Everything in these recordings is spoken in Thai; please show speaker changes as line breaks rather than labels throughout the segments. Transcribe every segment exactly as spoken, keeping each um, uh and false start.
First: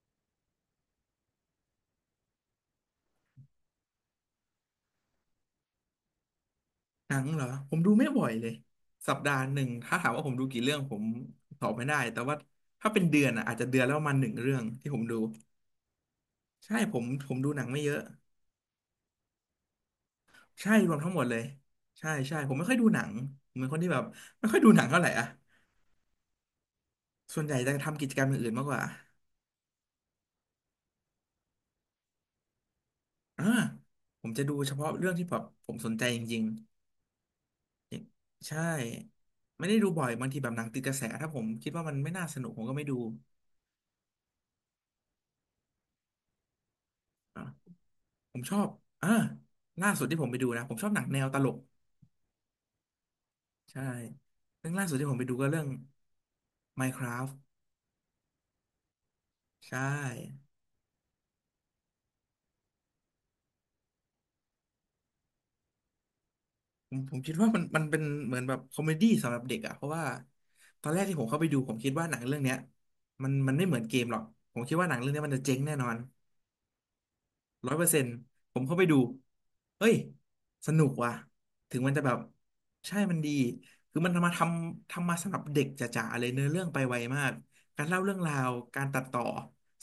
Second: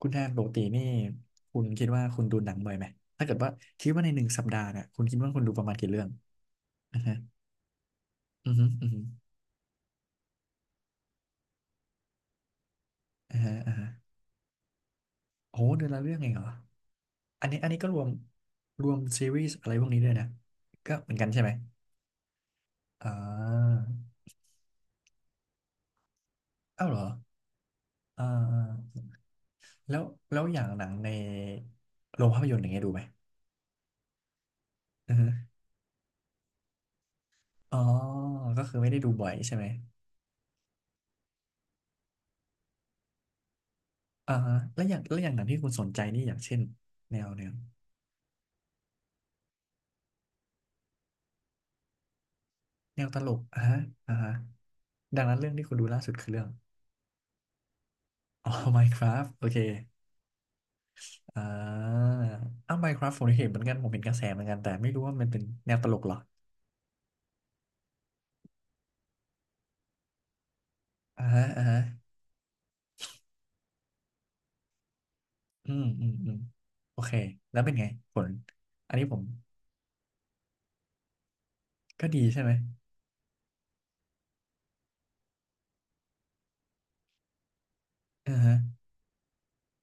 คุณแทนปกตินี่คุณคิดว่าคุณดูหนังบ่อยไหมถ้าเกิดว่าคิดว่าในหนึ่งสัปดาห์เนี่ยคุณคิดว่าคุณดูประมาณกี่เรื่องอ่า
หนั
ฮะ
งเหรอผมดูไม่บ่อยเล
อื
ย
อฮึอือฮึ
สัปดาห์หนึ่งถ้าถามว่าผมดูกี่เรื่องผมตอบไม่ได้แต่ว่าถ้าเป็นเดือน
อ่า
อ่ะ
ฮะ
อาจจะ
อ่า
เดือน
ฮะ
แล้วประมาณหนึ่งเรื่องที่ผมดู
โอ้เดือนละเรื่องเองเหรอ
ใช่ผมผม
อัน
ดู
นี้
หนั
อั
ง
นนี้
ไม่
ก็
เย
ร
อะ
วมรวมซีรีส์อะไรพวกนี้ด้วยนะ
ใช่ร
ก็
วม
เห
ทั้ง
มือน
หมด
กัน
เล
ใช่
ย
ไหม
ใช่ใช่ผมไม่ค่อยดูหนั
อ่
งผมเป็นคน
า
ที่แบบไม่ค่อยดูหนังเท่าไหร่อ่ะ
อ้าวเหรอ
ส่วนใหญ่จะทำกิจกร
อ่า
รมอย่างอื่นมากกว่า
อ่าแล้วแล้วอย่างหนังในโรงภาพยนตร์อย่างเงี้ยดูไหม
อ่าผมจะดูเฉพาะเรื่อ
อื
ง
อ
ที่
ฮึ
แบบผมสนใจจริง
อ๋อ
ๆอย่างใช่
ก็คือไม่ได้ดูบ่อยใช่ไหม
ไม่ได้ดูบ่อยบางทีแบบหนังติดกระแสถ้าผมคิดว่ามันไม่น่าสนุกผมก็ไม่ดู
อ่าฮะแล้วอย่างแล้วอย่างหนังที่คุณสนใจนี่อย่างเช่นแนวแนว
ผมชอบอ่าล่าสุดที่ผมไปดูนะ ผมชอบหนังแนวตลก
แนวตลกอ่าฮะ
ใช่
อ่าฮะ
เรื่องล่าสุดที่ผม
ดั
ไป
ง
ดู
นั้น
ก็
เรื่อง
เรื่อ
ที่
ง
คุณดูล่าสุดคือเรื่อง
Minecraft
อ๋อ Minecraft โอเค
ใช่
อ่าอ้าว Minecraft ผมเห็นเหมือนกันผมเห็นกระแสเหมือนกันแต่ไม่รู้ว่ามันเป็นแนวตลกเหรอ
ผมผมคิดว่ามันมันเป็นเหมือนแบบคอมเมดี้สำหรับเด็กอะเพราะว่าตอนแรกที่ผ
อ่า
มเข้า
ฮะ
ไปดู
อ่า
ผม
ฮะ
คิดว่าหนังเรื่องเนี้ยมันมันไม่เหมือนเกมหรอกผมคิดว่าหนังเรื่องเนี้ยมันจะเจ๊ง
อื
แน่
ม
นอน
อืมอืมโอเคแล้ว
ร้
เป็
อ
น
ยเปอ
ไง
ร์เซ็นต์
ผล
ผมเข้าไป
อัน
ดู
นี้ผม
เฮ้ยสนุกว่ะ ถึงมันจะ
ก็
แบบ
ดีใช่ไหม
ใช่มันดี คือมันทำมาทำทำมาสำหรับเด็กจ๋าๆเลยเนื้อเรื่องไปไวมาก การเล่าเรื่องรา
อ่า
ว
ฮะ
การตัดต่อ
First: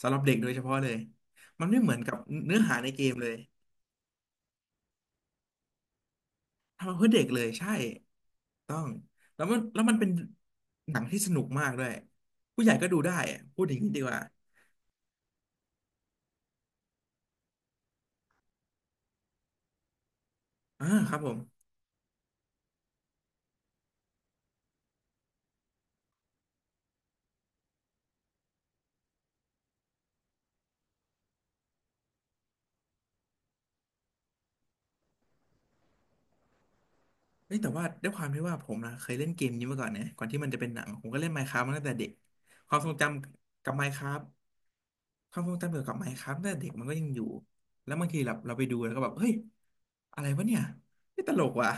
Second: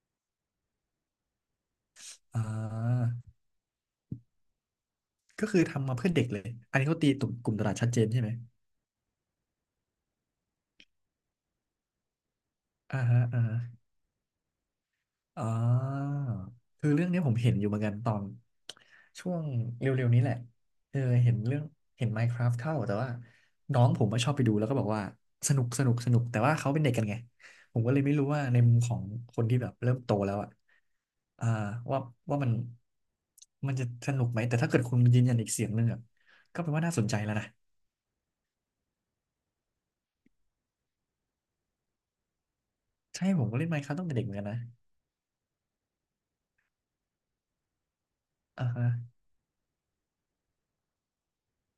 สำหรับเด็กโดยเฉพาะเลย มันไม่เหมือนกับ
อ่
เนื้อหาในเก
า
มเลย
ก็คือทำมาเพื่อเด็กเลยอันนี้
ทำมา
เขา
เพื่
ตี
อเด็
กล
กเลย
ุ่มต
ใช่
ลาดชัดเจนใช่ไหม
ต้องแล้วมันแล้วมันเป็นหนังที่สนุกมากด้วยผู้ใหญ่ก็ดู
อ่า
ได้
ฮะ
อะ
อ่าฮะ
พูดอย่างนี้ดีกว่า
อ่าคือเรื่องเนี้ยผมเห็นอยู่เหมือนกันตอนช่วงเร็วๆนี้แหละ
อ่า
เออ
ครับผ
เห็น
ม
เรื่องเห็น Minecraft เข้าแต่ว่าน้องผมก็ชอบไปดูแล้วก็บอกว่าสนุกสนุกสนุกแต่ว่าเขาเป็นเด็กกันไงผมก็เลยไม่รู้ว่าในมุมของคนที่แบบเริ่มโตแล้วอ่ะอ่าว่าว่ามันมันจะสนุกไหมแต่ถ้าเกิดคุณยืนยันอีกเสียงหนึ่งอ่ะก็แปลว่าน่าสนใจแล้วนะ
เฮ้ยแต่ว่าด้วยความที่ว่าผมนะเคยเล่นเกมนี้มาก่อนนะก่อนที่มันจะเป็นหนังผมก็เล่น Minecraft มน์คราฟตมาตั้งแต่เด็กความทรงจ
ใช่ผมก็
ำ
เล่
กั
น
บ
Minecraft ตั้งแต่
Minecraft
เด็กเหมือนกันนะ
คราฟต์ความทรงจำเกี่ยวกับ Minecraft ตตั้งแต่เด็กมันก็ยังอยู่ แล้วบางทีแบบเราไป
อ่า
ดู
ฮะ
แล้วก็แบบเฮ้ยอะไรวะเนี่ยนี่ตลกว่ะ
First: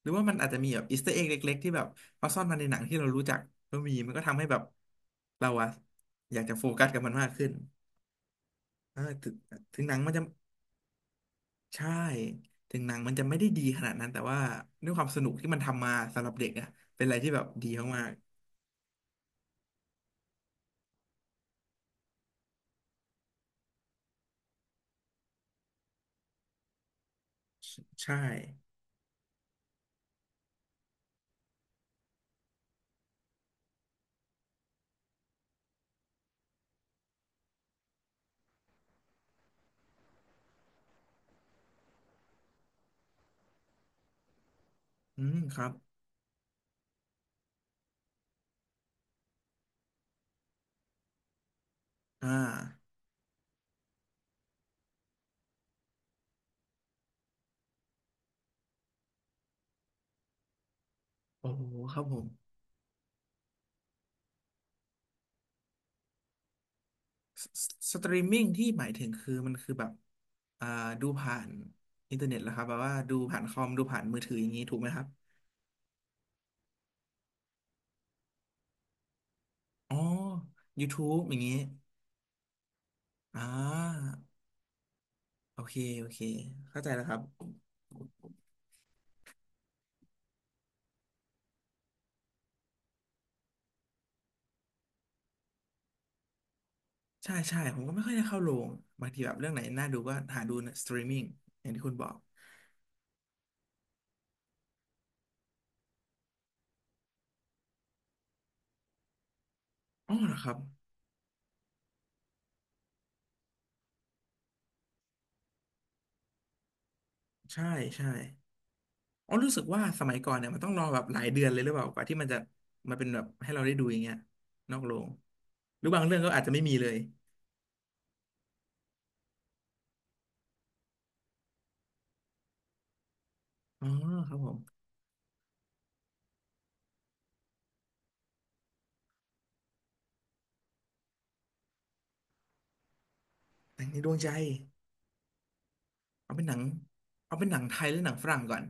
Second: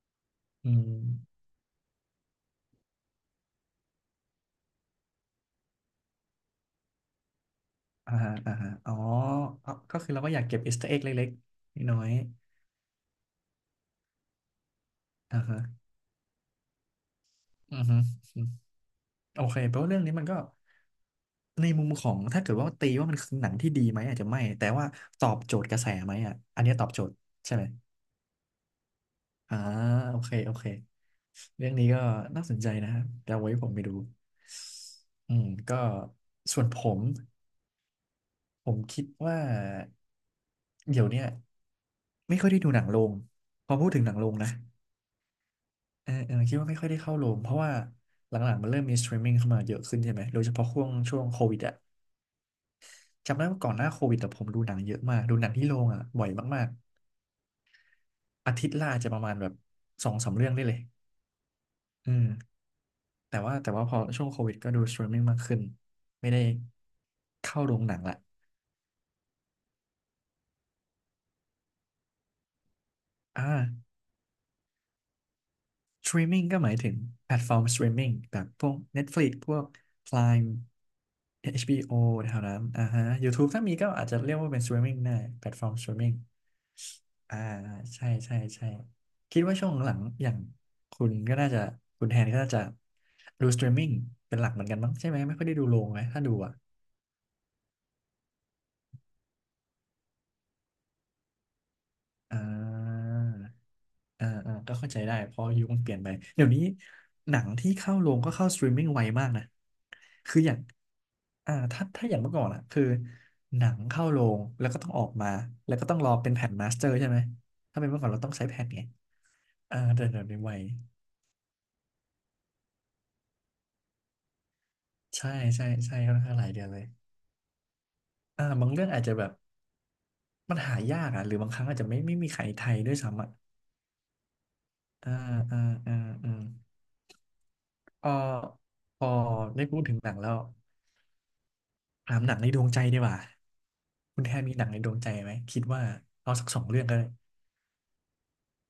หรือว่ามันอาจจะมี
อื
แบบอีสเตอร์เอ็ก
ม
เล็กๆที่แบบเขาซ่อนมาในหนังที่เรารู้จักก็มีมันก็ทำให้แบบเราอะอยากจะโฟกัสกับมันมากขึ้น
อ่าฮะอ่าฮะอ๋อ
เออถึง
เอา
ถึงหนั
ก็
ง
คื
มั
อ
น
เรา
จะ
ก็อยากเก็บอีเอสเตออาร์เอเล็ก
ใช่
ๆน้อย
ถึงหนังมันจะไม่ได้ดีขนาดนั้นแต่ว่าด้วยความสนุ
ๆ
ก
อ่า
ที่มั
ฮะ
นทำมาสำหรับเด็กอะเป็นอะไรที่แบบดี
อือฮึ
มาก
อืมโอเคแปลว่าเรื่องนี้มันก็ในมุมของถ้าเกิดว่าตีว่ามันคือหนังที่ดีไหมอาจจะไม่แต่ว่าตอบโจทย์กระแสไหมอ่ะอันเนี้ยตอบโจทย์ใช่ไหม
ๆใช่
อ่าโอเคโอเคเรื่องนี้ก็น่าสนใจนะเดี๋ยวไว้ผมไปดูอืมก็ส่วนผมผมคิดว่าเดี๋ยวเนี้ยไม่ค่อยได้ดูหนังโรงพอพูดถึงหนังโรงนะ
อืมครับ
เออเออคิดว่าไม่ค่อยได้เข้าโรงเพราะว่าหลังๆมันเริ่มมีสตรีมมิ่งเข้ามาเยอะขึ้นใช่ไหมโดยเฉพาะช่วงช่วงโควิดอะ
อ่า
จำได้ว่าก่อนหน้าโควิดแต่ผมดูหนังเยอะมากดูหนังที่โรงอะบ่อยมากๆอาทิตย์ละอาจจะประมาณแบบสองสามเรื่องได้เลย
โอ้โหครับ
อื
ผ
ม
ม
แต่ว่าแต่ว่าพอช่วงโควิดก็ดูสตรีมมิ่งมากขึ้นไม่ได้
ส
เข้า
ส
โรงห
ส
นัง
ต
ละ
รีมมิ่งที่หมายถึงคือมันคือแบบอ่าดูผ่านอินเทอร์เน็ตแล้วครับแบบว่าดูผ่าน
อ่า
คอมดูผ่านมือถืออย่างนี้ถูกไหมครับ
Streaming ก็หมายถึงแพลตฟอร์มส t r e มมิ n g แบบพวก Netflix พวก
อ๋อ
Prime
YouTube อย่างนี้
เอช บี โอ แถวนั้นอ่าฮะ
อ่
YouTube ถ้ามีก็
า
อาจจะเรียกว่าเป็น s t r e a m i n g ได้แพลต
โอ
ฟอร์ม
เค
ส t r e ม
โอ
มิ n ง
เคเข้าใจแล้วครับ
อ่าใช่ใช่ใช่คิดว่าช่วงหลังอย่างคุณก็น่าจะคุณแทนก็น่าจะดูส t r e มมิ n งเป็นหลักเหมือนกันมั้งใช่ไหมไม่ค่อยได้ดูโรงไหมถ้าดูอ่ะ
ใช่ใช่ผมก็ไม่ค่อยได้เข้าโรงบางทีแบบเรื่องไหนน่าดูก็หาดูสตรีมมิ่งอย่างที่คุณบอก
อ่า อ่าอ่าก็เข้าใจได้เพราะยุคมันเปลี่ยนไปเดี๋ยวนี้หนังที่เข้าโรงก็เข้าสตรีมมิ่งไวมากนะ
อ๋อเหร
คื
อ
อ
ค
อ
รั
ย่า
บ
งอ่าถ้าถ้าอย่างเมื่อก่อนอะคือหนังเข้าโรงแล้วก็ต้องออกมาแล้วก็ต้องรอเป็นแผ่นมาสเตอร์ใช่ไหม
ใช่
ถ้าเป็นเมื่อ
ใช่
ก่อนเราต้องใช้แผ่นไง
อ๋อรู้สึก
อ่า
ว่าส
เดี๋ยว
มัย
เดี๋ยว
ก่อน
นี้
เนี่ย
ไว
มันต้องรอแบบหลายเดือนเลยหรือเปล่ากว่าที่มันจะมาเป็นแบบให้เราได้ดูอย่างเงี้ยนอกโรง
ใช่ใช่
หรือ
ใช่
บาง
ค่
เรื่
อ
อ
น
งก็
ข้าง
อา
ห
จ
ลา
จะ
ย
ไม่
เดือน
มี
เลย
เลย
อ่าบางเรื่องอาจจะแบบมันหายากอ่ะหรือบางครั้งอาจจะไม่ไม่มีใครไทยด้วยซ้ำอ่ะ
อ๋อครับผม
อ่าอ่าอ่าอ่าเอ่อพอได้พูดถึงหนังแล้ว ถามหนังในดวงใจดีกว่า
หนังในดวง
คุณ
ใจ
แทนมีหนังในดวงใจไหมคิดว่าเอา
เอาเป็
สั
น
ก
หนั
ส
ง
องเรื่องก็ได้
เอาเป็นหนังไทยหรือหนังฝรั่งก่อน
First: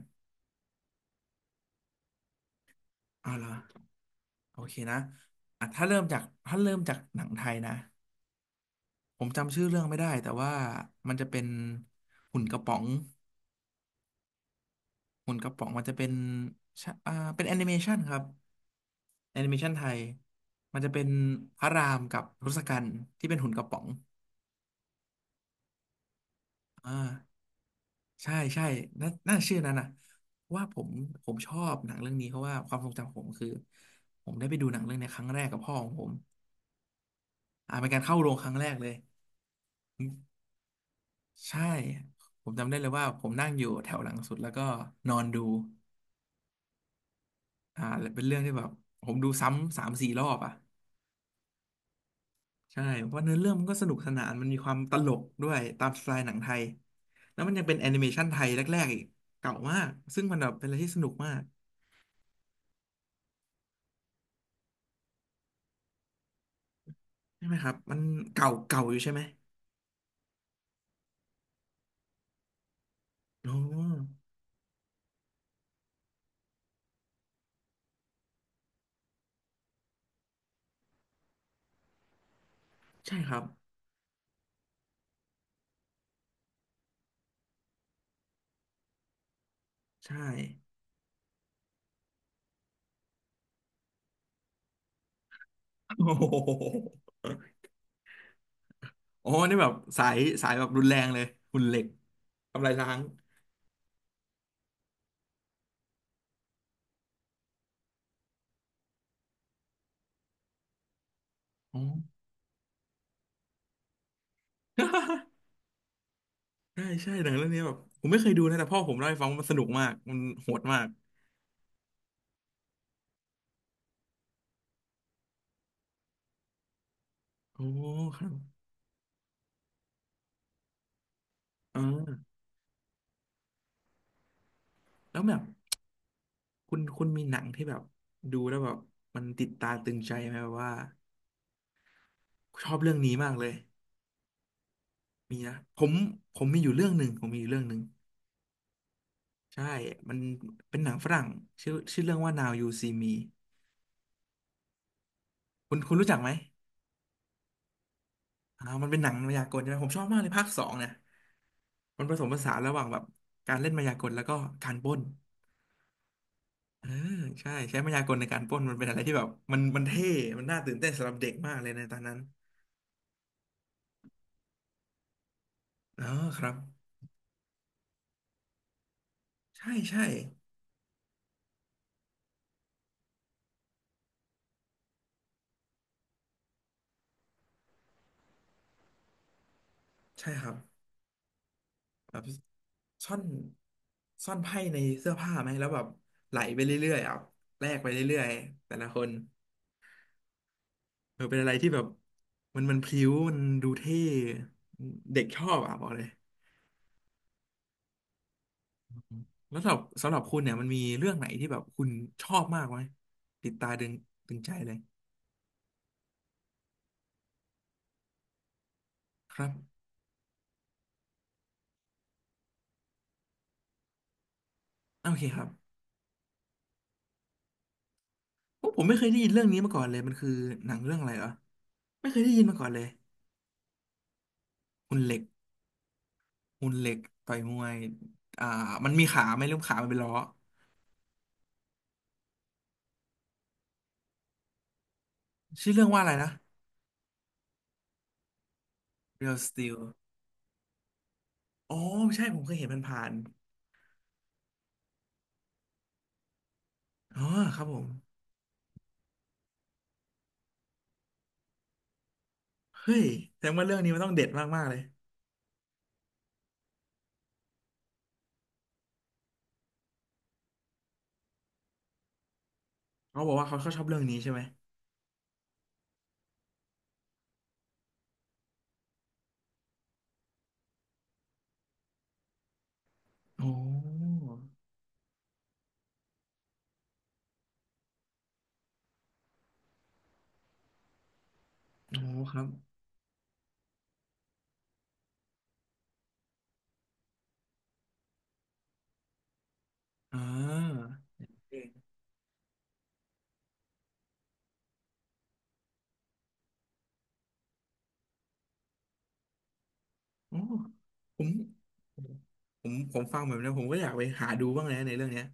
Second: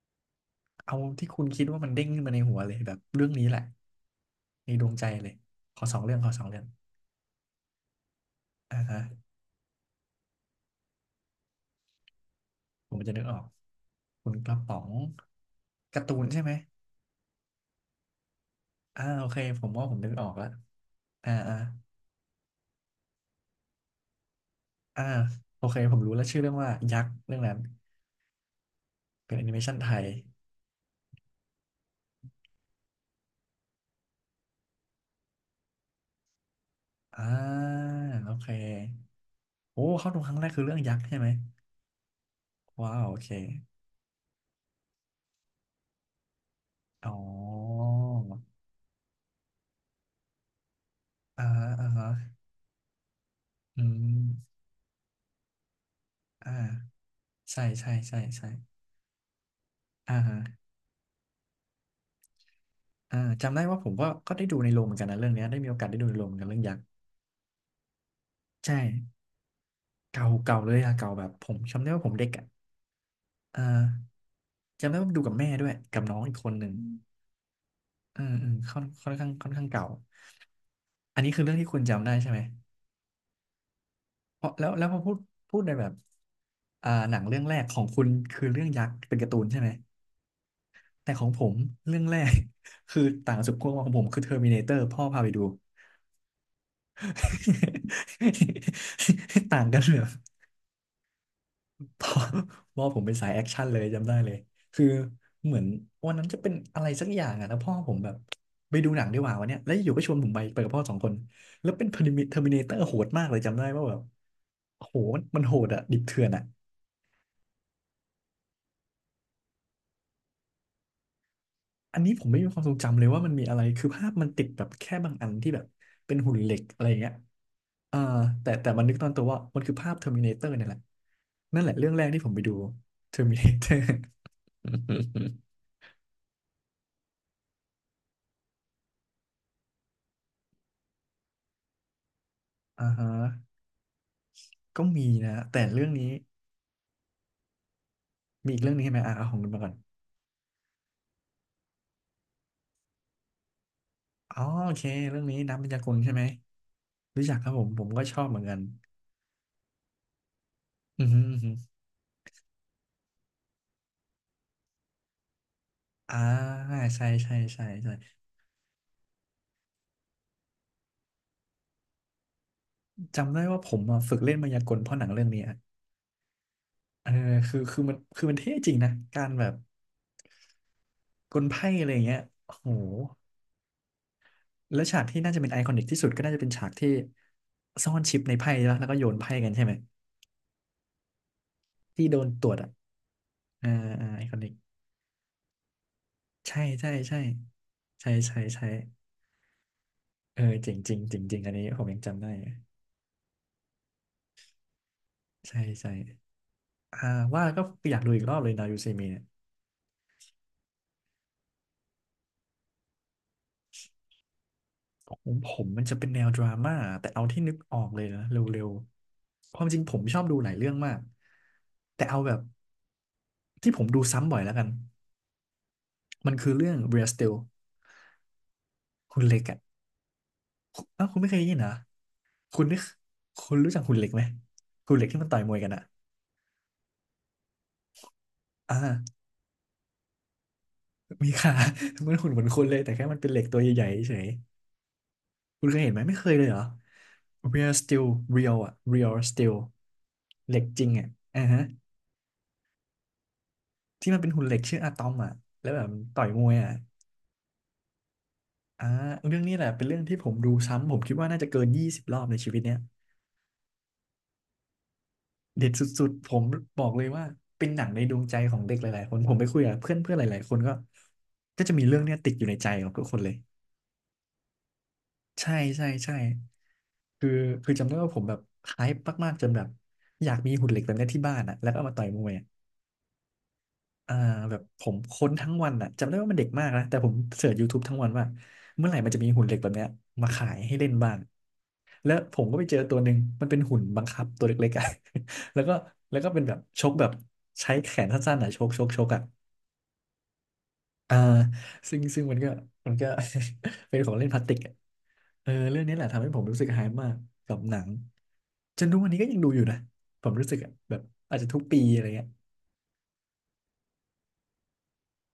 เอาที่คุณคิดว่ามันเด้งขึ้นมาในหัวเลยแบบเรื่อง
เอาเหร
นี้
อ
แหละ
โอ
ใน
เค
ดวง
นะ
ใจเลย
อ่ะ
ข
ถ้า
อส
เริ่
อง
ม
เรื่
จา
อง
ก
ขอสอง
ถ้า
เรื่อง
เริ่มจากหนังไทยนะ
อ่าฮะ
ผมจำชื่อเรื่องไม่ได้แต่ว่ามันจะเป็นหุ่นกระป๋อง
ผมจะนึกออกคุณกระป๋อง
หุ่นกระป๋องมันจะ
กา
เป็
ร์
น
ตูนใช่ไหม
ชะอ่าเป็นแอนิเมชันครับ
อ่าโอเค
แอนิเม
ผ
ชั
ม
นไท
ว่าผ
ย
มนึกออกแล้ว
มันจะเป็น
อ่าอ่า
พระรามกับทศกัณฐ์ที่เป็นหุ่นกระป๋อง
อ่าโอเคผมรู้แล้วชื่อเรื่องว่ายั
อ่า
กษ์เรื่องนั้น
ใช่ใช่น่า
เป็
น่า
นแอนิ
ชื่อ
เม
นั้
ชั
น
น
นะ
ไทย
ว่าผมผมชอบหนังเรื่องนี้เพราะว่าความทรงจำของผมคือผมได้ไปดูหนังเรื่องเนี้ยครั้งแรกกับพ่อของผม
อ่า
อ่าเป็นการเข้าโร
โอ
งค
เค
รั้งแรกเลย
โอ้เข้าดูครั้งแรกคือเรื่องยักษ์ใช่ไหม
ใช่ผมจำได้เลย
ว้า
ว่า
วโอ
ผ
เค
มนั่งอยู่แถวหลังสุดแล้วก็นอนดู
อ๋อ
อ่าเป็นเรื่องที่แบบผมดูซ้ำสามสี่รอบอ่ะ
อ่าฮะอ่าฮะ
ใช่เพราะเนื้อเรื่องมันก็
อื
สนุกสนานมันมี
ม
ความตลกด้วยตามสไตล์หนังไท
อ่า
ยแล้วมัน
ใช่
ยังเป็นแอ
ใช่
นิเม
ใช่
ชันไท
ใช่
ยแรกๆอีกเก่ามาก
อ่า
ซึ่งมั
ฮะ
นแบบเป็นอะไรที่สนุกมาก
อ่าจำได้ว่าผมก็ก็ได้ดูในโรงเหมือนกันนะเรื่องเนี้ยได้มีโอกาสได้ดูในโรงเหมือนกันเรื่องยักษ์
ใช่ไหมครับมันเก่า
ใช่
เก่าอยู่ใช่ไหม
เก่าเก่าเลยอะเก่าแบบผมจำได้ว่าผมเด็กอะ
อ๋อ
อ่าจำได้ว่าดูกับแม่ด้วยกับน้องอีกคนหนึ่งอืมอืมค่อนค่อนข้างค่อนข้างเก่าอันนี้คือเรื่องที่คุณจำได้ใช่ไหม
ใช่ครับ
เพราะแล้วแล้วพอพูดพูดในแบบอ่าหนังเรื่องแรกของคุณคือเรื่องยักษ์เป็นการ์ตูนใช่ไหม
ใช่
แต่ของผมเรื่องแรก คือต่างสุดขั้วของผมคือเทอร์มินาเตอร์พ่อพาไปดู
โอ้โหโอ้ นี่
ต่า
แบ
ง
บ
กันแบ
สา
บ
ย สายแบบรุนแรงเลยหุ่นเหล็ก
พ่อ
ทำลาย
พ่อ
ล้า
ผ
ง
มเป็นสายแอคชั่นเลยจำได้เลยคือเหมือนวันนั้นจะเป็นอะไรสักอย่างอะแล้วพ่อผมแบบไปดูหนังดีกว่าวันเนี้ยแล้วอยู่ก็ชวนผมไปไปกับพ่อสองคนแล้ว
อ๋
เป็นเทอร์ม
อ
ิเนเตอร์โหดมากเลยจำได้ว่าแบบโหมั นมันโหดอะดิบเถื่อนอะ
ใช่ใช่หนังเรื่องนี้แบบผมไม่เคยดูนะแต่พ่อผมเล่าให้ฟังว่ามันสนุกมากมันโหดมาก
อันนี้ผมไม่มีความทรงจำเลยว่ามันมีอะไร คือภาพมันติดแบบแค่บางอันที่แบบเป็นหุ่นเหล็กอะไรอย่างเงี้ย
โอ้
อ่า
ครับ
แต่แต่มันนึกตอนตัวว่ามันคือภาพ Terminator เนี่ยแหละนั่นแหละ
อ่
เรื่องแรกที่ผม
า
ไปดู Terminator
แล้วแบ บ คุณคุณมีหนังที่แบบดูแล้วแบบมันติดตาตึงใจไหมแบบว่าชอบ
อ่า
เรื่อง
ฮะ
นี้มากเลย
ก็มีนะ
มีนะ
แต่
ผ
เรื่อง
ม
นี้
ผมมีอยู่เรื่องหนึ่งผมมีอยู่เรื่องหนึ่ง
มีอีกเรื่องนี้ใช่ไหมอ่ะเอาของคุณมา
ใช่
ก่อน
มันเป็นหนังฝรั่งชื่อชื่อเรื่องว่า Now You See Me
อ๋อโอเคเรื่องนี้นักพ
คุณ
ยาก
คุณ
ล
รู้
ใช่
จัก
ไหม
ไหม
รู้จักครับผมผมก็ชอบเหมือนกัน
อ่ามันเป็นหนังมายากลใช่ไหมผมชอบมากเลยภาคสองเนี่ย
อือฮึอือฮึ
มันผสมผสานระหว่างแบบการเล่นมายากลแล้วก็การปล้น
อ่า
เออ
ใช่ใช่
ใช่
ใช่
ใช้มา
ใช่
ยากลในการปล้นมันเป็นอะไรที่แบบมันมันเท่มันน่าตื่นเต้นสำหรับเด็กมากเลยในตอนนั้น
จำได้ว่าผมอะฝึกเล่นมายากลเพราะหนังเรื่องนี้อะ
อ๋อครับ
เออคือคือมันคือมันเท่จริงนะการแบบ
ใช่ใช่
กลไพ่อะไรอย่างเงี้ยโอ้โหแล้วฉากที่น่าจะเป็นไอคอนิกที่สุดก็น่าจะเป็นฉากที่ซ่อนชิปในไพ่แล้วแล้วก็โยนไพ่กันใช่ไหม
ใช่ครับ
ที่
แบ
โด
บ
นตรวจอ่ะ
ซ่อน
อ่าอ่าไอ
ซ่อ
คอ
น
นิก
ไพ่ในเสื้อผ้าไหมแล้วแบบไหลไป
ใช่
เรื่
ใช่
อยๆอ่ะ
ใช่
แลกไป
ใช่
เรื่อย
ใช่
ๆแต่ละค
ใช่
น
เออเจ๋งจริงจ
เอ
ริง
อ
จ
เป็
ริ
น
ง
อะ
อั
ไร
นนี้
ที่แบ
ผ
บ
มยังจำได้
มันมันพลิ้วมันดูเท่เด็กชอบ
ใช่
อ่ะบอ
ใช่
กเลย
อ่าว่าแล้วก็อยากดูอีกรอบเลยนายูเซมิเนี่ย
แล้วสำหรับสำหรับคุณเนี่ยมันมีเรื่องไหนที่แบบคุณชอบมากไหมติดตาดึงดึงใจเลย
ของผมมันจะเป็นแนวดราม่าแต่เอาที่นึกออกเลยนะเร็ว
ครับ
ๆความจริงผมชอบดูหลายเรื่องมากแต่เอาแบบที่ผมดูซ้ำบ่อยแล้วกัน
โอเคครับ
มันคือเรื่อง Real Steel
โอ้ผมไม่เคยได้
คุณ
ยิน
เล็
เรื่
ก
องนี้
อ่ะ
มาก่อนเลยมันคือหนังเรื่อง
อ้า
อะ
ว
ไร
คุณ
เหรอ
ไม่เคยได้ยินนะ
ไม่เคยได้ยินมา
คุ
ก่
ณ
อน
นึ
เล
ก
ย
คุณรู้จักคุณเล็กไหมคุณ
หุ่น
เล็ก
เหล็
ที่
ก
มันต่อยมวยกันอ่ะ
หุ่นเหล็กต่อยมวยอ่ามันมี
อ่า
ขาไหมหรือขามันเป็นล้อ
มีค่ะ มันหุ่นเหมือนคนเลยแต่แค่มันเป็นเหล็กตัวใหญ่ๆเฉยคุณ
ชื่อ
เคย
เรื่อง
เห็นไห
ว่า
ม
อะไร
ไม่เค
นะ
ยเลยเหรอ Real Steel Real อ่ะ Real
Real
Steel
Steel
เหล็กจริงอ่ะอ่าฮะ
อ๋อใช่ผมเคยเห็นมันผ่าน
ที่มันเป็นหุ่นเหล็กชื่ออะตอมอ่ะแล้วแบบมันต่อยมวยอ่ะ
ๆอ๋อครับผม
อ่าเรื่องนี้แหละเป็นเรื่องที่ผมดูซ้ำผมคิดว่าน่าจะเกินยี่สิบรอบในชีวิตเนี้ย
เฮ้ยแสดงว่าเรื่องนี้มันต้องเด็ดมากๆเลย
เด็ดสุดๆผมบอกเลยว่าเป็นหนังในดวงใจของเด็กหลายๆคนผมไปคุยกับเพื่อนเพื่อนหลายๆคนก็ก็จะมีเรื่องเนี้ยติดอยู่ในใจของทุกค
เขา
นเล
บอ
ย
กว่าเขาเขาชอบเรื่องนี้ใช่ไหม
ใช่ใช่ใช่คือคือจำได้ว่าผมแบบไฮป์มากๆจนแบบอยากมีหุ่นเหล็กแบบเนี้ยที่บ้านอ่ะแล้วก็เอามาต่อยมวย
โอ้
อ่าแบบผมค้นทั้งวันอ่ะจำได้ว่ามันเด็กมากนะแต่ผมเสิร์ช YouTube ทบทั้งวันว่าเมื่อไหร่มันจะมีหุ่นเหล็กแบบเนี้ยมาขายให้เล่นบ้าง
โอ้
แล้ว
ค
ผ
รั
ม
บ
ก็ไปเจอตัวหนึ่งมันเป็นหุ่นบังคับตัวเล็กๆอ่ะ แล้วก็แล้วก็เป็นแบบชกแบบใช้แขนสั้นๆอ่ะชกชกชกอ่ะ
อ่า
อ่า
เก่ง
ซึ่งซึ่งมันก็มันก็ เป็นของเล่นพลาสติกอะเออเรื่องนี้แหละทำให้ผมรู้สึกหายมากกับหนังจนทุกวันนี้ก็ยังดูอยู่นะผม
โอ้
รู้สึกอะแบบ
ผม
อาจจะทุกปีอะไรเงี้ย
ผมผมฟังแบบนี้ผมก็อยากไปหาดูบ้างนะในเรื่องเนี้ย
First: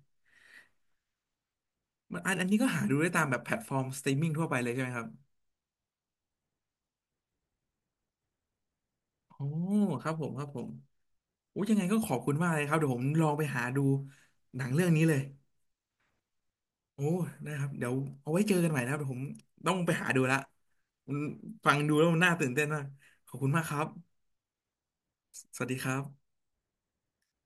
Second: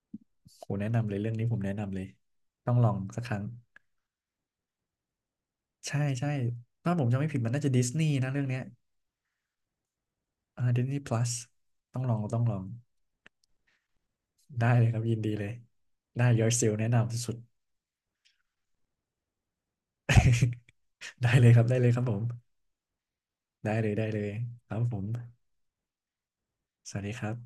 โหแนะนำเลยเรื่องนี้ผมแนะนำเลย
มันอันอันนี้ก็
ต้อง
หา
ลอ
ดู
ง
ได้ตา
สัก
ม
ค
แบบ
รั้ง
แพลตฟอร์มสตรีมมิ่งทั่วไปเลยใช่ไหมครับ
ใช่ใช่ถ้าผมจำไม่ผิดมันน่าจะดิสนีย์นะเรื่องเนี้ย
โอ้ครับผมครับผ
อ่า
ม
ดิสนีย์ plus
โอ้ยังไงก็
ต้อง
ข
ล
อ
อง
บคุณ
ต้อง
มาก
ลอ
เลย
ง
ครับเดี๋ยวผมลองไปหาดูหนั
ได้
ง
เล
เรื่อ
ย
ง
ครั
นี้
บ
เล
ยิน
ย
ดีเลย ได้ Your Seal แนะ
โอ้
นำสุด
ได้ครับ เดี๋ยวเอาไว้เจอกันใหม่นะครับเดี๋ยวผมต้องไปหาดูละ
ๆ
มัน
ได้เลยครับ
ฟัง
ได้เล
ดู
ยครั
แล้
บ
ว
ผ
มัน
ม
น่าตื่นเต้นมาก ขอบคุณมาก
ได้
ครับ
เลยได้เลยครับผม
สวัสดีครับ
สวัสดีครับ